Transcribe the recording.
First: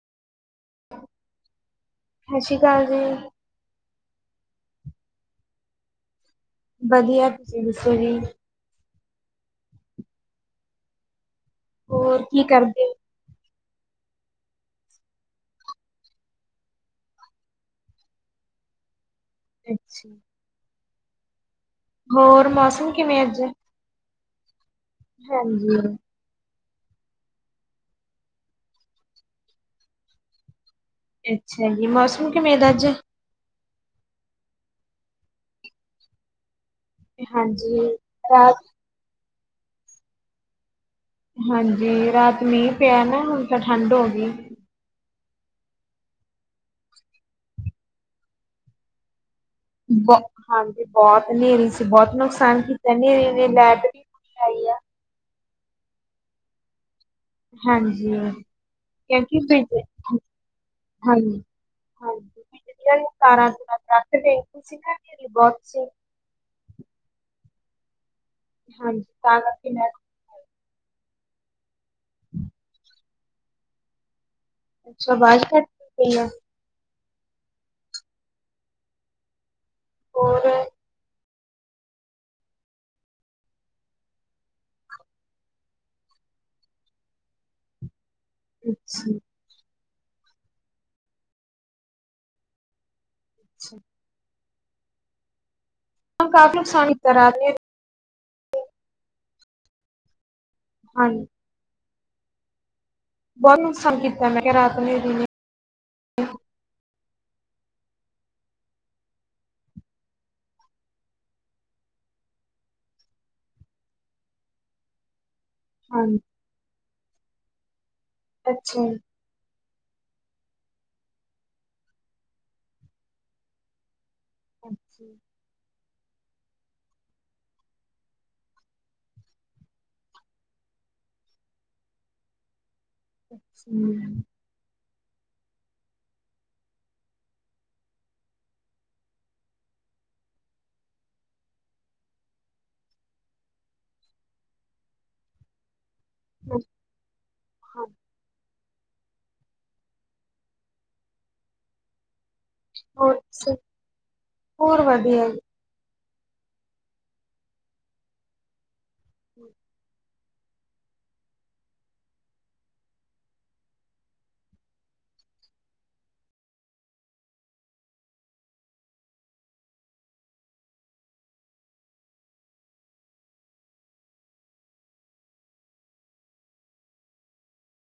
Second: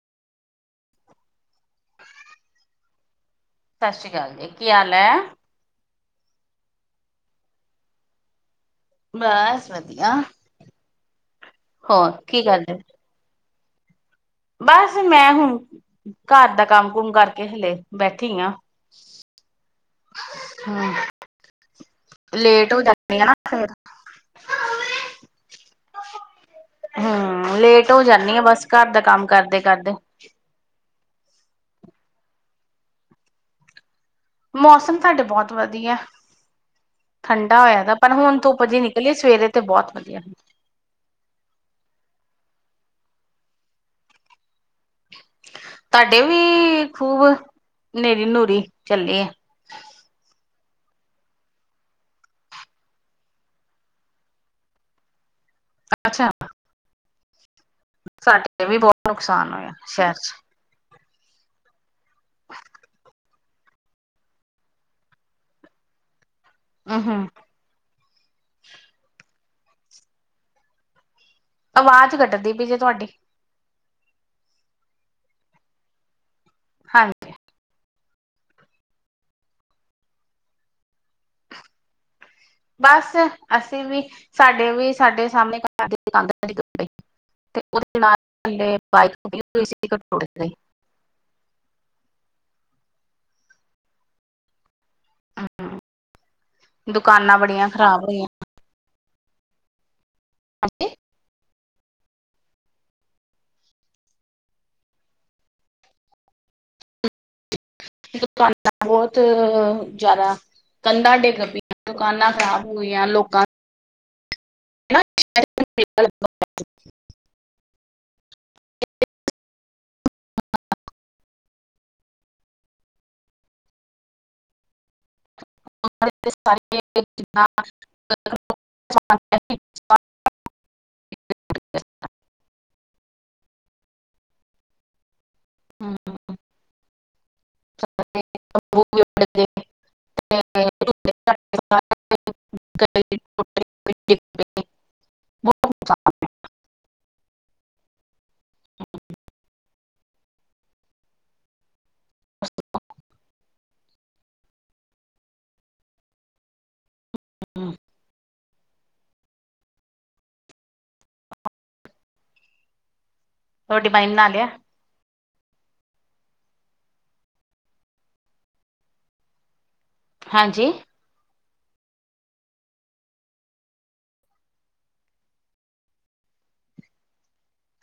ਸਤਿ ਸ਼੍ਰੀ ਅਕਾਲ ਜੀ ਸਤਿ ਸ਼੍ਰੀ ਅਕਾਲ ਜੀ, ਕੀ ਹਾਲ ਹੈ ਵਧੀਆ, ਤੁਸੀਂ ਦੱਸੋ ਜੀ ਬਸ ਵਧੀਆ, ਹੋਰ ਕੀ ਗਲ ਹੈ ਬਸ, ਮੈਂ ਹੁਣ ਘਰ ਦਾ ਕੰਮ ਕੁਮ ਕਰਕੇ, ਹਾਲੇ ਬੈਠੀ ਆ ਅੱਛਾ ਹਾ, ਹੋਰ ਲੇਟ ਹੋ ਮੌਸਮ ਜਾਂਦੀ ਕਿਵੇਂ ਆ ਨਾ ਅੱਜ? ਫੇਿਰ ਹਾਂਜੀ ਹਾ, ਲੇਟ ਹੋ ਜਾਂਦੀ ਆ ਬਸ, ਘਰ ਦਾ ਕੰਮ ਕਰਦੇ ਕਰਦੇ ਅੱਛਾ ਜੀ, ਮੌਸਮ ਕਿਵੇਂ ਦਾ ਅੱਜ ਮੌਸਮ ਤੁਹਾਡੇ ਬਹੁਤ ਵਧੀਆ, ਠੰਡਾ ਹਾਂਜੀ, ਹੋਇਆ ਦਾ ਪਰ ਹੁਣ ਰਾਤ ਧੁੱਪ ਜੇ ਨਲ ਜੀ ਨਿਕਲੀ, ਸਵੇਰੇ ਤੇ ਬਹੁਤ ਵਧੀਆ ਹਨ। ਹਾਂਜੀ ਰਾਤ ਮੀਂਹ ਪਿਆ ਨਾ, ਹੁਣ ਤਾਂ ਠੰਢ ਹੋ ਗਈ। ਤੁਹਾਡੇ ਵੀ ਖੂਬ, ਹਨੇਰੀ ਨੂਰੀ ਚੱਲੀ ਹੈ। ਬਹੁ ਹਾਂਜੀ ਬਹੁਤ ਹਨੇਰੀ ਸੀ, ਬਹੁਤ ਨੁਕਸਾਨ ਕੀਤਾ ਹਨੇਰੇ ਨੇ, ਨੈਟ ਵੀ ਹੈ ਹੀ ਆ। ਅੱਛਾ। ਹਾਂਜੀ, ਸਾਡੇ ਵੀ ਬਹੁਤ ਕਿਉਂਕਿ ਨੁਕਸਾਨ ਹੋਇਆ ਬੇਬੇ ਸ਼ਹਿਰ ਚ ਹਾਂਜੀ। ਹਾਂਜੀ ਬਿਜਲੀਆਂ ਨੂੰ ਤਾਰਾਂ ਤਾਂ ਕਰੰਟ ਸੀਗੇ, ਬਹੁਤ ਸੀ। ਆ ਹੂੰ। ਹਾਂਜੀ ਤਾਂ ਕਰਕੇ ਮੈਂ ਆਵਾਜ਼ ਕੱਟਦੀ ਪਈ ਜੇ ਤੁਹਾਡੀ ਅੱਛਾ ਆਵਾਜ਼ ਕੱਟ ਰਹੀ ਆ। ਹਾਂਜੀ। ਔਰ। ਬਸ ਅਸੀਂ ਵੀ ਸਾਡੇ ਵੀ ਸਾਡੇ ਸਾਹਮਣੇ ਘਰ ਦੀ ਦੁਕਾਨਦਾਰਾਂ ਦੀ ਉਹ ਦੇ ਨਾਲ ਦੇ ਅੱਛਾ ਬਾਈਕ ਹੋਈ [inaudible] ਅੱਛਾ। ਕਾਫੀ ਨੁਕਸਾਨ ਹੂੰ, ਕੀਤਾ ਦੁਕਾਨਾਂ ਰਾਤ ਨੇ ਬੜੀਆਂ ਖ਼ਰਾਬ ਰਹੀਆਂ। [inaudible] ਹਾਂਜੀ। ਬਹੁਤ ਨੁਕਸਾਨ ਕੀਤਾ ਮੈਂ ਕਿਹਾ ਰਾਤ ਨੇ [inaudible] ਬਹੁਤ ਜ਼ਿਆਦਾ ਕੰਧਾਂ ਡਿੱਗ ਪਈਆਂ ਦੁਕਾਨਾਂ ਖਰਾਬ ਹੋਈਆਂ ਲੋਕਾਂ ਦੀਆ [inaudible] ਹਾਂਜੀ [inaudible] ਅੱਛਾ। [inaudible] ਹਾਂਜੀ। [inaudible] ਹੂੰ, [unintelligible] [inaudible] [inaudible] ਹੂੰ, ਹੋਰ ਦੱਸੋ ਹੋਰ ਵਧੀਆ ਜੀ। [inaudible] ਰੋਟੀ ਪਾਣੀ ਬਣਾ ਲਿਆ। ਹਾਂਜੀ,